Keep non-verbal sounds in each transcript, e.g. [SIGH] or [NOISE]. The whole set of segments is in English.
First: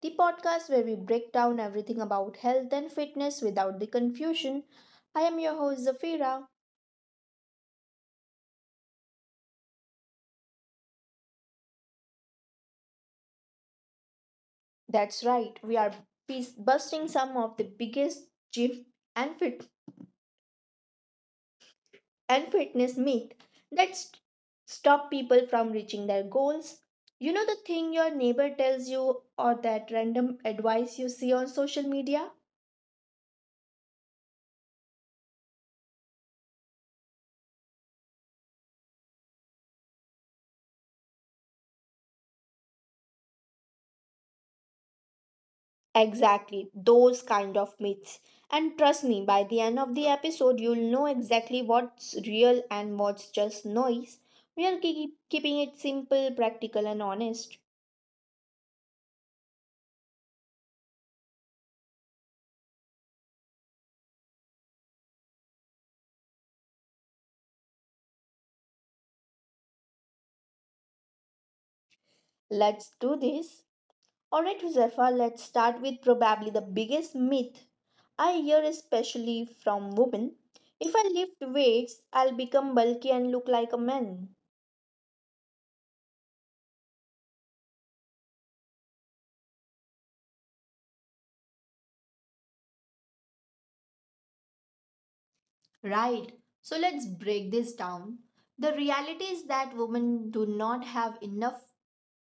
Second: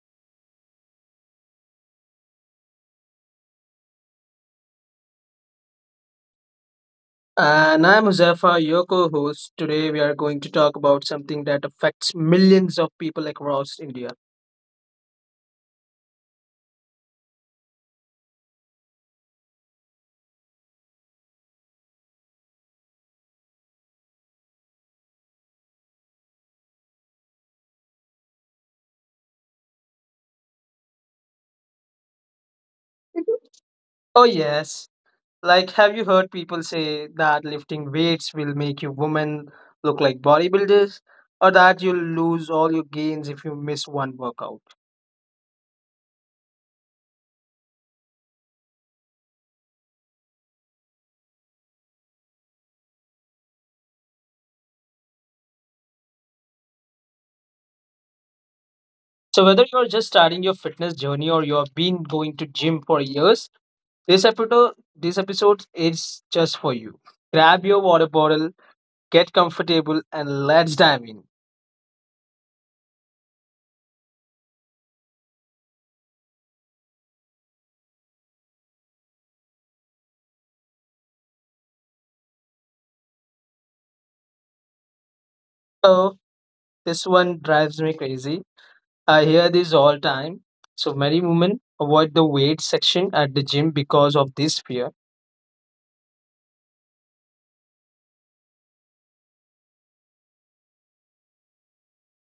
the podcast where we break down everything about health and fitness without the confusion. I am your host Zafira. And I'm Muzaffar, your co host. Today, we are going to talk about something that affects millions of people across India. That's right, we are busting some of the biggest gym and fit and fitness myth that stop people from reaching their goals. You know the thing your neighbor tells you or that random advice you see on social media? Oh, yes. Like, have you heard people say that lifting weights will make you women look like bodybuilders, or that you'll lose all your gains if you miss one workout? Exactly, those kind of myths. And trust me, by the end of the episode, you'll know exactly what's real and what's just noise. We are keeping it simple, practical, and honest. So, whether you're just starting your fitness journey or you've been going to gym for years, this episode is just for you. Grab your water bottle, get comfortable, and let's dive in. Let's do this. Alright, Josefa, let's start with probably the biggest myth I hear, especially from women. If I lift weights, I'll become bulky and look like a man. So. This one drives me crazy. I hear this all time. So many women avoid the weight section at the gym because of this fear. Right, so let's break this down. The reality is that women do not have enough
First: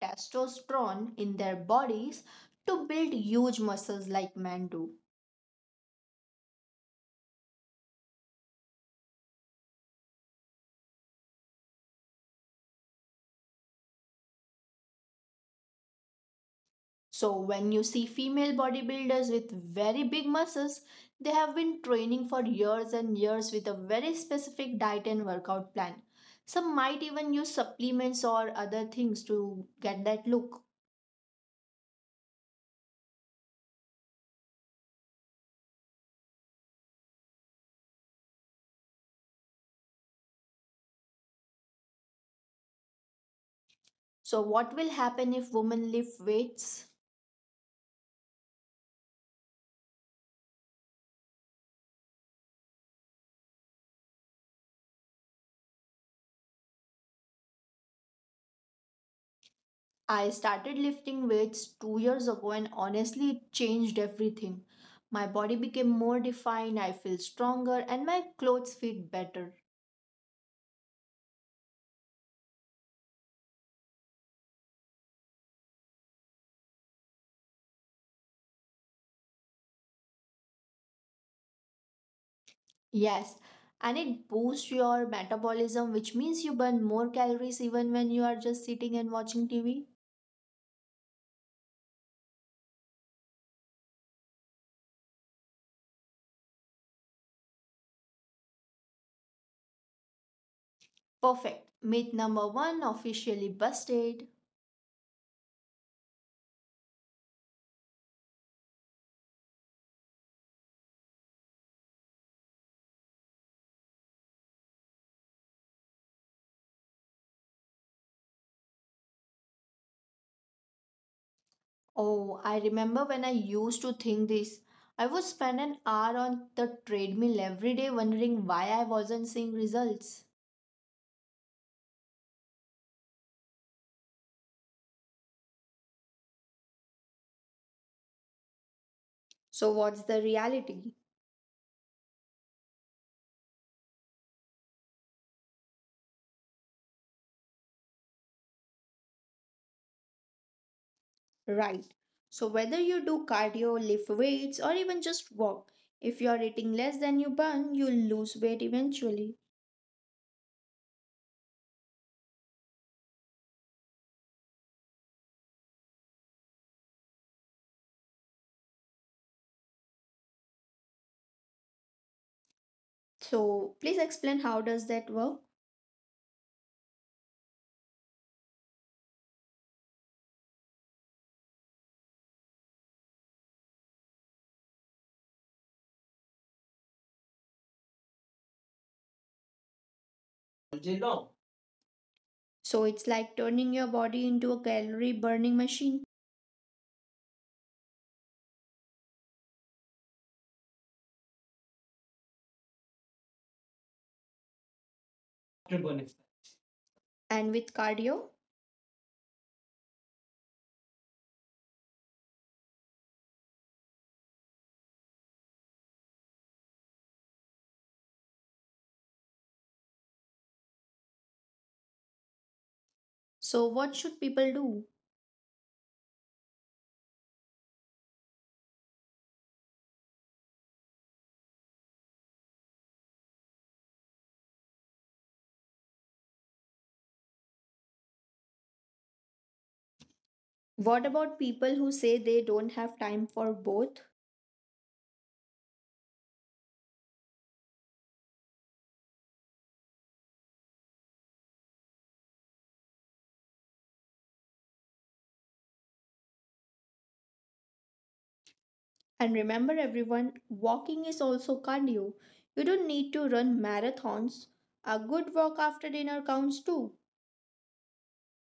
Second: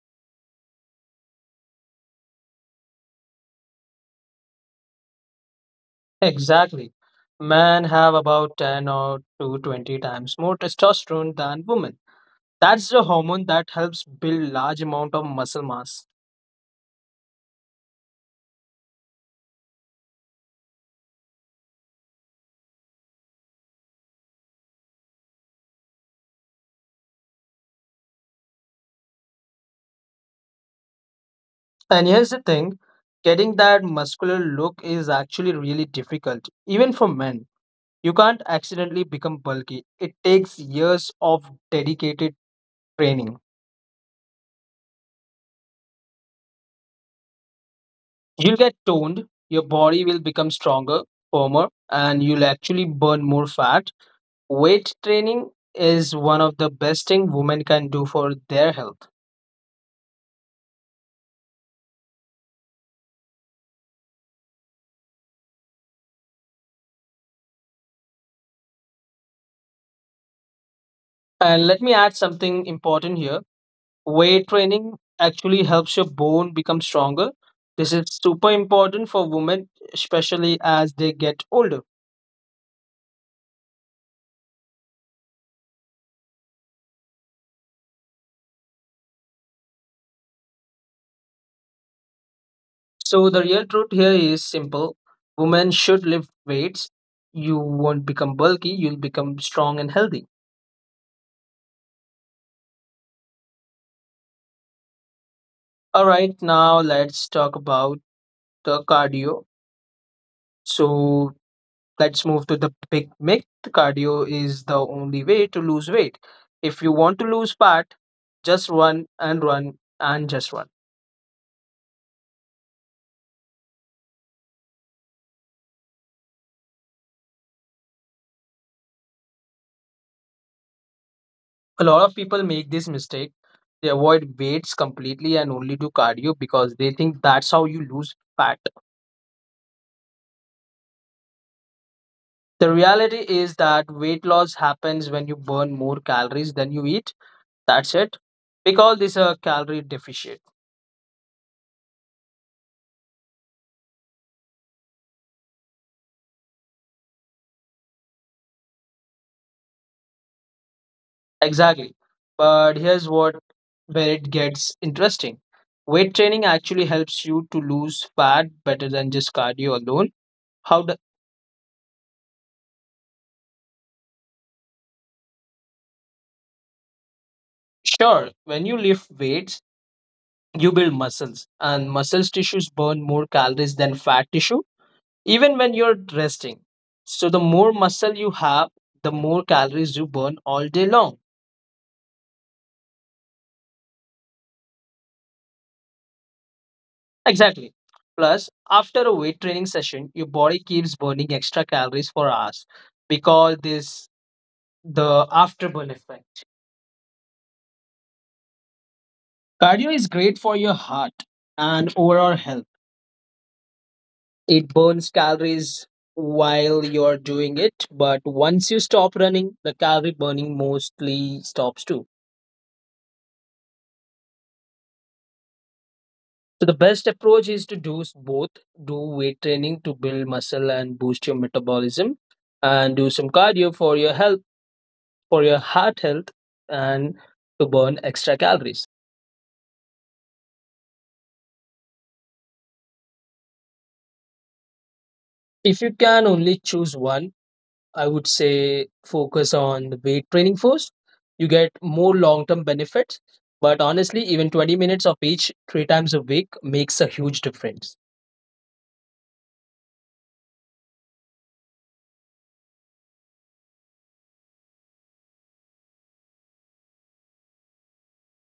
testosterone in their bodies to build huge muscles like men do. Exactly. Men have about 10 or to 20 times more testosterone than women. That's the hormone that helps build large amount of muscle mass. So, when you see female bodybuilders with very big muscles, they have been training for years and years with a very specific diet and workout plan. Some might even use supplements or other things to get that look. And here's the thing, getting that muscular look is actually really difficult even for men. You can't accidentally become bulky. It takes years of dedicated training. So, what will happen if women lift weights? You'll get toned, your body will become stronger, firmer, and you'll actually burn more fat. Weight training is one of the best thing women can do for their health. I started lifting weights 2 years ago and honestly it changed everything. My body became more defined, I feel stronger, and my clothes fit better. And let me add something important here. Weight training actually helps your bone become stronger. This is super important for women, especially as they get older. Yes, and it boosts your metabolism, which means you burn more calories even when you are just sitting and watching TV. So the real truth here is simple. Women should lift weights. You won't become bulky, you'll become strong and healthy. Perfect. Myth number one officially busted. All right, now let's talk about the cardio. So let's move to the big myth. Cardio is the only way to lose weight. If you want to lose fat, just run and run and just run. Oh, I remember when I used to think this. I would spend an hour on the treadmill every day wondering why I wasn't seeing results. A lot of people make this mistake. They avoid weights completely and only do cardio because they think that's how you lose fat. So, what's the reality? The reality is that weight loss happens when you burn more calories than you eat. That's it. We call this a calorie deficit. Right. So, whether you do cardio, lift weights, or even just walk, if you are eating less than you burn, you'll lose weight eventually. Exactly. But here's what where it gets interesting. Weight training actually helps you to lose fat better than just cardio alone. How the, So, please explain how does that work? sure, when you lift weights, you build muscles and muscles tissues burn more calories than fat tissue even when you're resting. So the more muscle you have, the more calories you burn all day long. So, it's like turning your body into a calorie burning machine. Exactly. Plus, after a weight training session, your body keeps burning extra calories for hours because this the afterburn And effect. with cardio, Cardio is great for your heart and overall health. It burns calories while you're doing it, but once you stop running, the calorie burning mostly stops too. so what should people do? So the best approach is to do both, do weight training to build muscle and boost your metabolism and do some cardio for your health, for your heart health and to burn extra calories. What about people who say they don't have time for both? If you can only choose one, I would say focus on the weight training first. You get more long term benefits, but honestly, even 20 minutes of each three times a week makes a huge difference. And remember, everyone, walking is also cardio. You don't need to run marathons. A good walk after dinner counts too.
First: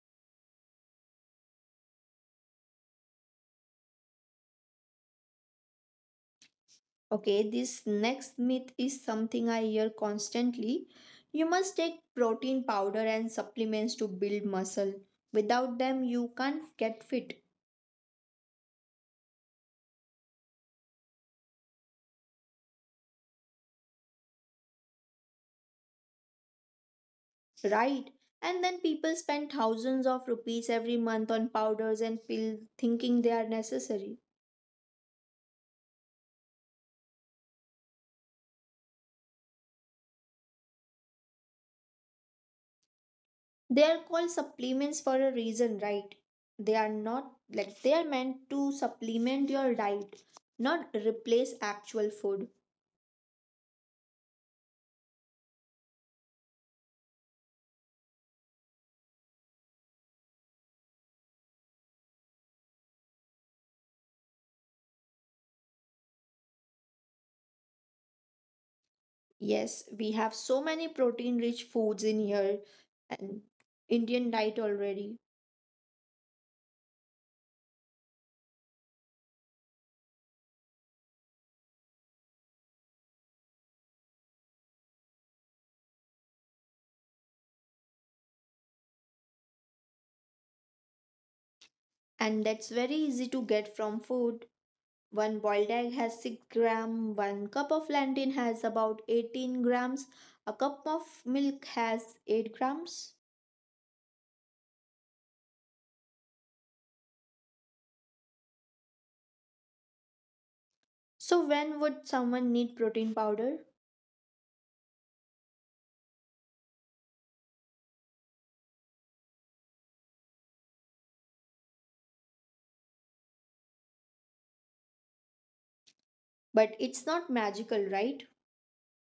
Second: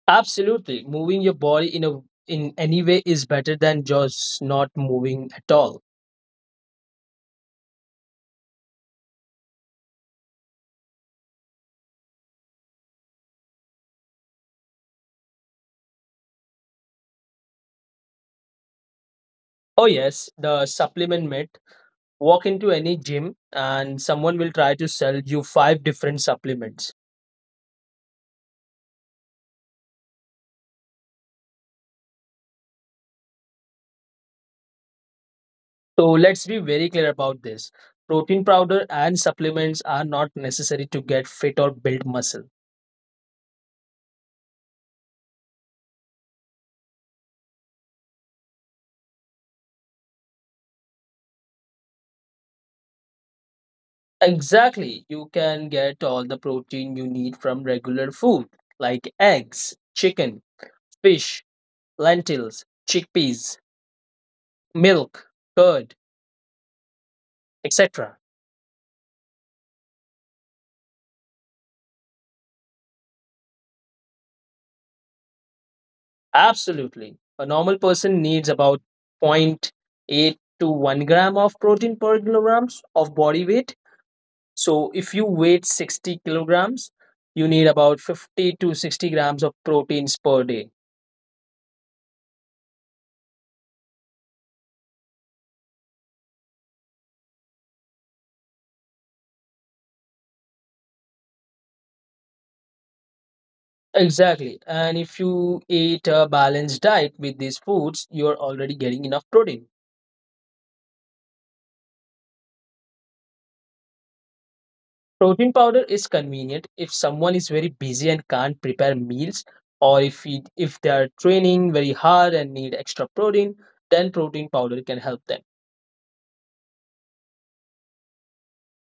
Absolutely, moving your body in any way is better than just not moving at all. Okay, this next myth is something I hear constantly. You must take protein powder and supplements to build muscle. Without them, you can't get fit, Oh yes, the supplement myth. Walk into any gym and someone will try to sell you five different supplements. right? And then people spend thousands of rupees every month on powders and pills thinking they are necessary. So let's be very clear about this. Protein powder and supplements are not necessary to get fit or build muscle. They are called supplements for a reason, right? They are not like they are meant to supplement your diet, not replace actual food. Exactly. You can get all the protein you need from regular food like eggs, chicken, fish, lentils, chickpeas, milk, curd, etc. Yes, we have so many protein rich foods in here and Indian diet already. Absolutely. A normal person needs about zero point 0.8 to 1 gram of protein per kilograms of body weight. So if you weight 60 kilograms, you need about 50 to 60 grams of proteins per day. And that's very easy to get from food. One boiled egg has 6 gram, one cup of plantain has about 18 grams, a cup of milk has 8 grams. Exactly. And if you eat a balanced diet with these foods, you're already getting enough protein. So when would someone need protein powder? Protein powder is convenient if someone is very busy and can't prepare meals, or if they are training very hard and need extra protein, then protein powder can help them. But it's not magical, right?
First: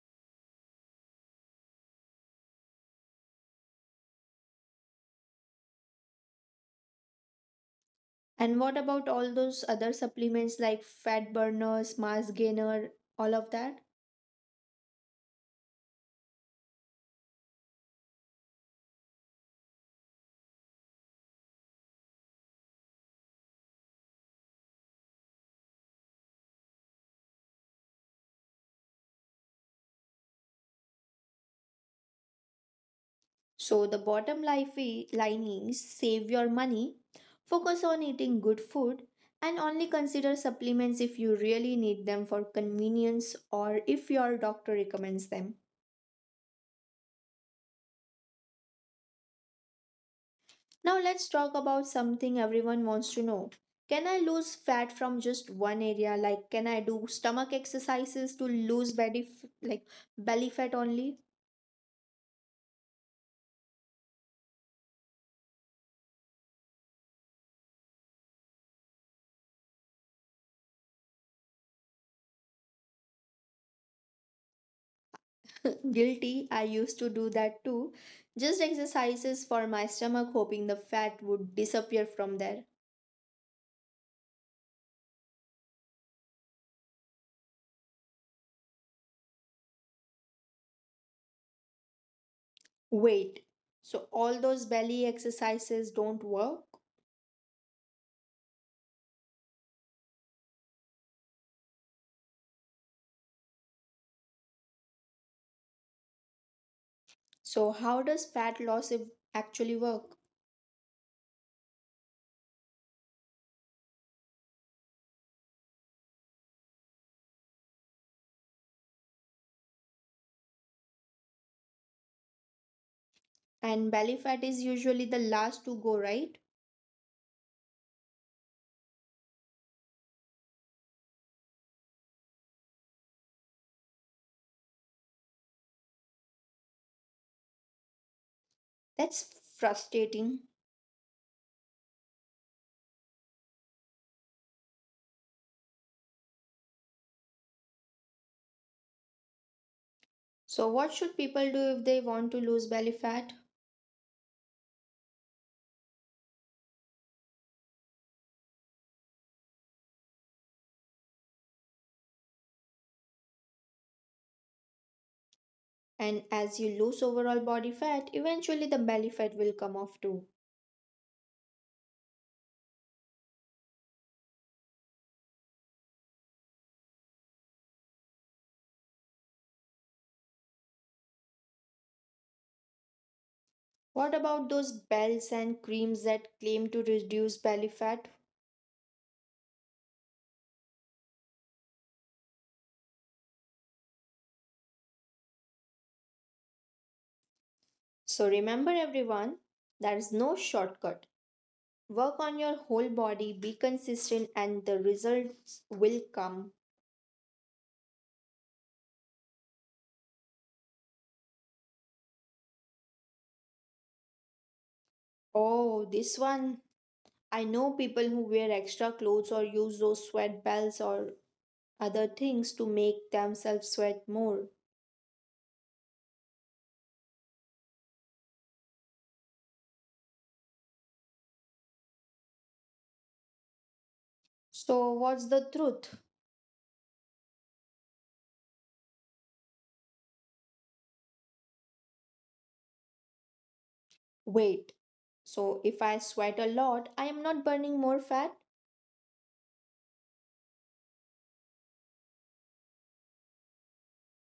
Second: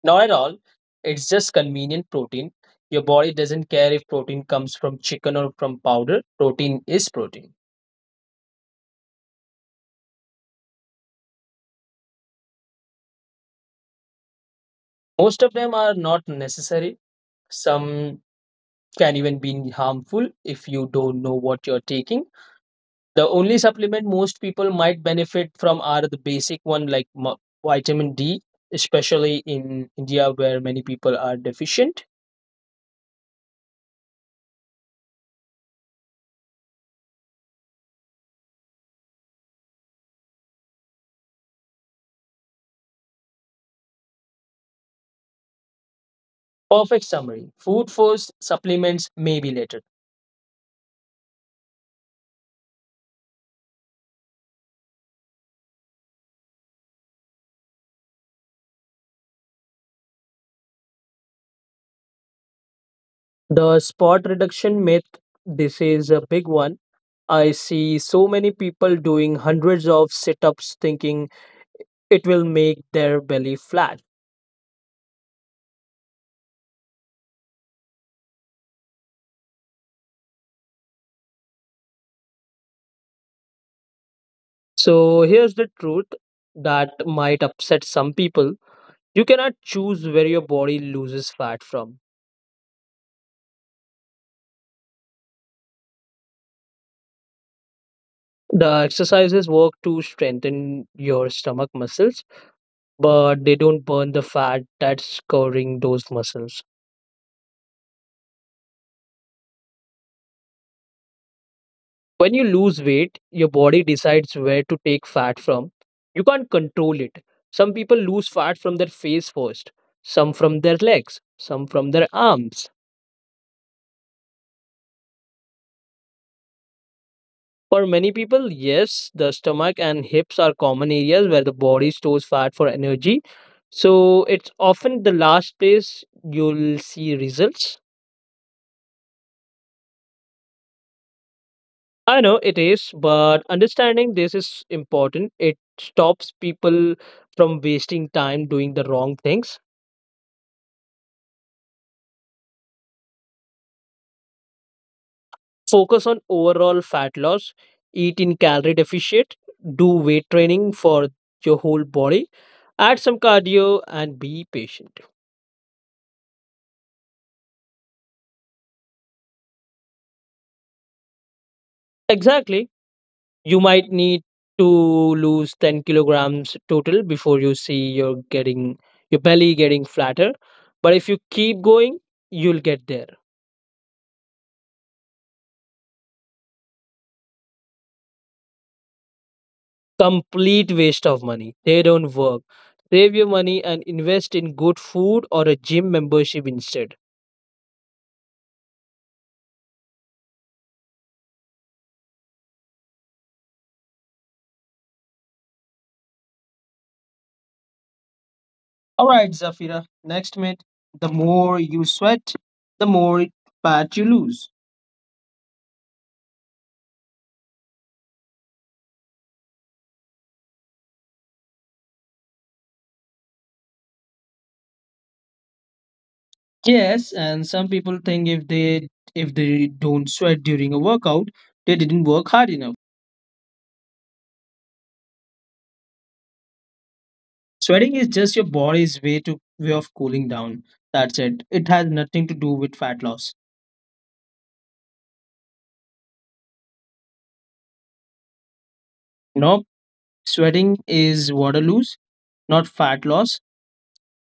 Not at all. It's just convenient protein. Your body doesn't care if protein comes from chicken or from powder. Protein is protein. And what about all those other supplements like fat burners, mass gainer, all of that? Most of them are not necessary. Some can even be harmful if you don't know what you're taking. The only supplement most people might benefit from are the basic one like vitamin D, especially in India where many people are deficient. So the bottom line is save your money, focus on eating good food, and only consider supplements if you really need them for convenience or if your doctor recommends them. Perfect summary. Food first, supplements maybe later. Now let's talk about something everyone wants to know. Can I lose fat from just one area? Like, can I do stomach exercises to lose belly, like belly fat only? The spot reduction myth, this is a big one. I see so many people doing hundreds of sit ups thinking it will make their belly flat. [LAUGHS] Guilty, I used to do that too. Just exercises for my stomach, hoping the fat would disappear from there. So, here's the truth that might upset some people: you cannot choose where your body loses fat from. Wait, so all those belly exercises don't work? The exercises work to strengthen your stomach muscles, but they don't burn the fat that's covering those muscles. So how does fat loss if- actually work? When you lose weight, your body decides where to take fat from. You can't control it. Some people lose fat from their face first, some from their legs, some from their arms. And belly fat is usually the last to go, right? For many people, yes, the stomach and hips are common areas where the body stores fat for energy. So it's often the last place you'll see results. That's frustrating. I know it is, but understanding this is important. It stops people from wasting time doing the wrong things. So, what should people do if they want to lose belly fat? Focus on overall fat loss, eat in calorie deficit, do weight training for your whole body, add some cardio, and be patient. And as you lose overall body fat, eventually the belly fat will come off too. Exactly. You might need to lose 10 kilograms total before you see you're getting your belly getting flatter. But if you keep going, you'll get there. What about those bells and creams that claim to reduce belly fat? Complete waste of money. They don't work. Save your money and invest in good food or a gym membership instead. So, remember everyone, there is no shortcut. Work on your whole body, be consistent, and the results will come. All right, Zafira, next myth. The more you sweat, the more fat you lose. Oh, this one. I know people who wear extra clothes or use those sweat bells or other things to make themselves sweat more. Yes, and some people think if they don't sweat during a workout, they didn't work hard enough. So, what's the truth? Sweating is just your body's way of cooling down. That's it. It has nothing to do with fat loss. Weight. So, if I sweat a lot, I am not burning more fat. No, sweating is water loss, not fat loss.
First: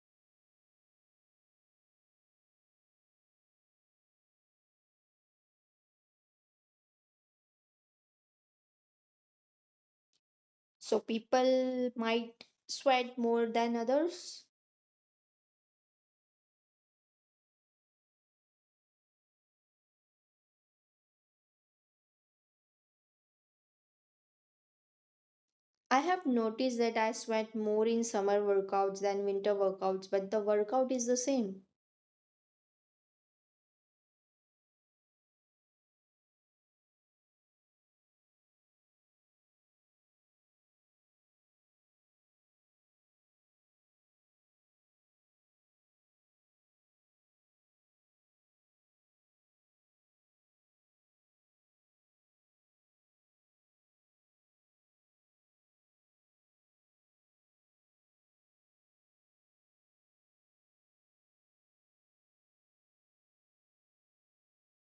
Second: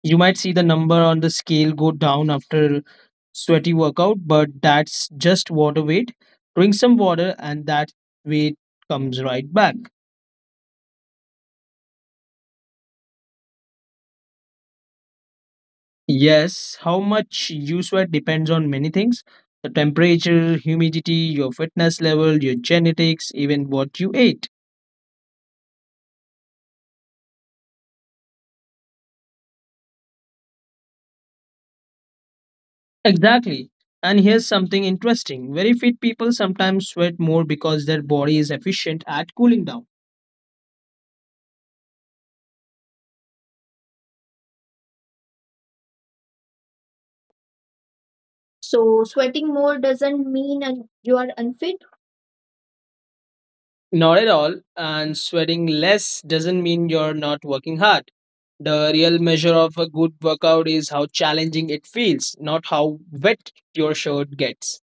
You might see the number on the scale go down after sweaty workout, but that's just water weight. Drink some water and that weight comes right back. So, people might sweat more than others. Yes, how much you sweat depends on many things: the temperature, humidity, your fitness level, your genetics, even what you ate. I have noticed that I sweat more in summer workouts than winter workouts, but the workout is the same. Exactly. And here's something interesting: very fit people sometimes sweat more because their body is efficient at cooling down. So, sweating more doesn't mean you are unfit. Not at all. And sweating less doesn't mean you're not working hard. The real measure of a good workout is how challenging it feels, not how wet your shirt gets.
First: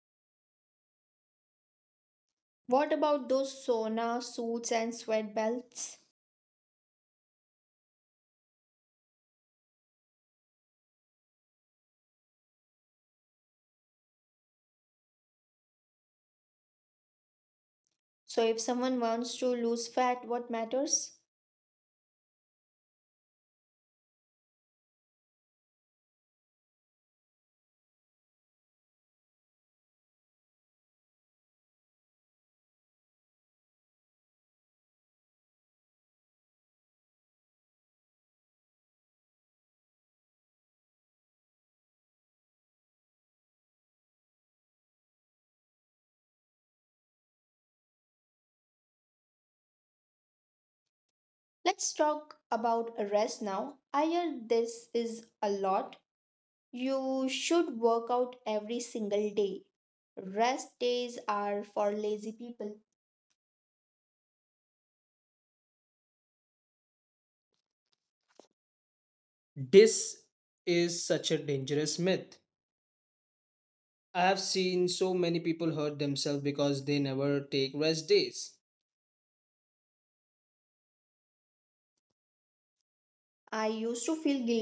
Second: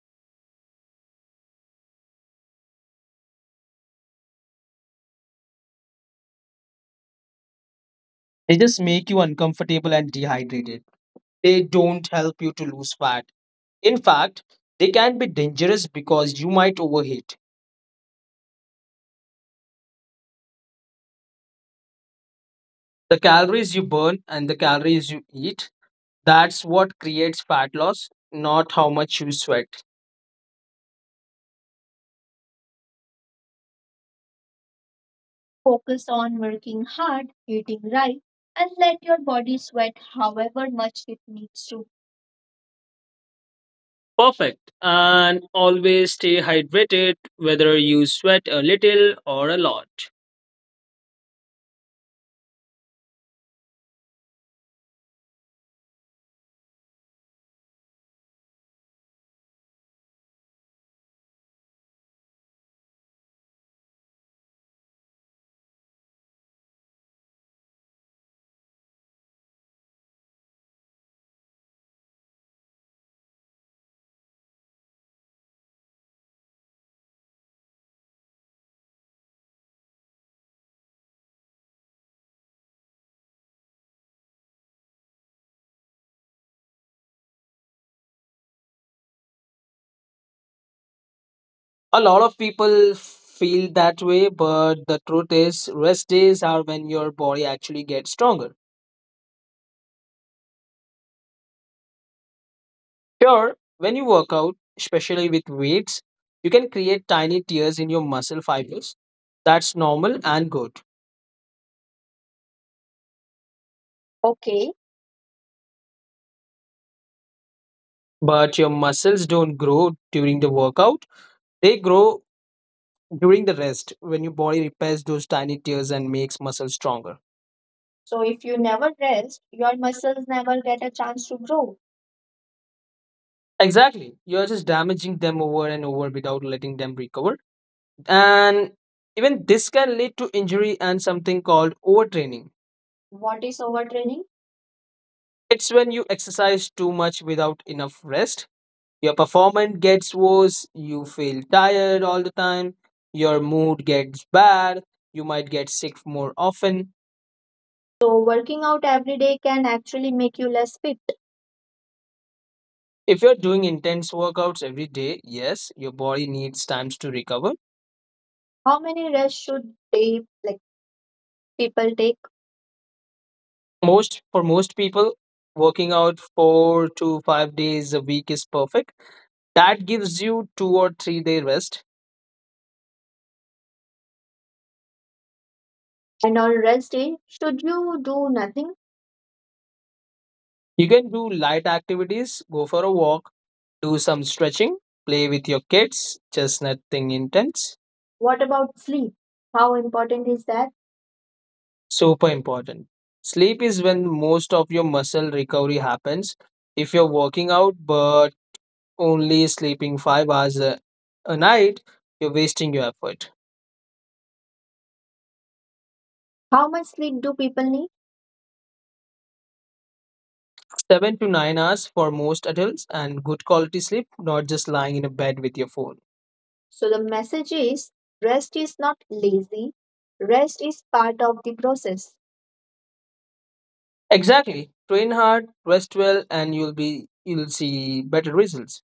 What about those sauna suits and sweat belts? They just make you uncomfortable and dehydrated. They don't help you to lose fat. In fact, they can be dangerous because you might overheat. So, if someone wants to lose fat, what matters? The calories you burn and the calories you eat, that's what creates fat loss, not how much you sweat. Focus on working hard, eating right, and let your body sweat however much it needs to. Perfect. And always stay hydrated, whether you sweat a little or a lot. Let's talk about rest now. I hear this is a lot. You should work out every single day. Rest days are for lazy people. This is such a dangerous myth. I have seen so many people hurt themselves because they never take rest days. I used to feel guilty A lot of people feel that way, but the truth is, rest days are when your body actually gets stronger. Sure, when you work out, especially with weights, you can create tiny tears in your muscle fibers. That's normal and good. Okay, but your muscles don't grow during the workout, they grow during the rest when your body repairs those tiny tears and makes muscles stronger. So if you never rest, your muscles never get a chance to grow. Exactly, you're just damaging them over and over without letting them recover, and even this can lead to injury and something called overtraining. What is overtraining? It's when you exercise too much without enough rest. Your performance gets worse, you feel tired all the time, your mood gets bad, you might get sick more often. So, working out every day can actually make you less fit. If you're doing intense workouts every day, yes, your body needs times to recover. How many rests should they, like people take? Most for most people, working out 4 to 5 days a week is perfect. That gives you 2 or 3-day rest. And on rest day, should you do nothing? You can do light activities, go for a walk, do some stretching, play with your kids, just nothing intense. What about sleep? How important is that? Super important. Sleep is when most of your muscle recovery happens. If you're working out but only sleeping 5 hours a night, you're wasting your effort. How much sleep do people need? 7 to 9 hours for most adults and good quality sleep, not just lying in a bed with your phone. So the message is: rest is not lazy, rest is part of the process. Exactly. Train hard, rest well, and you'll see better results.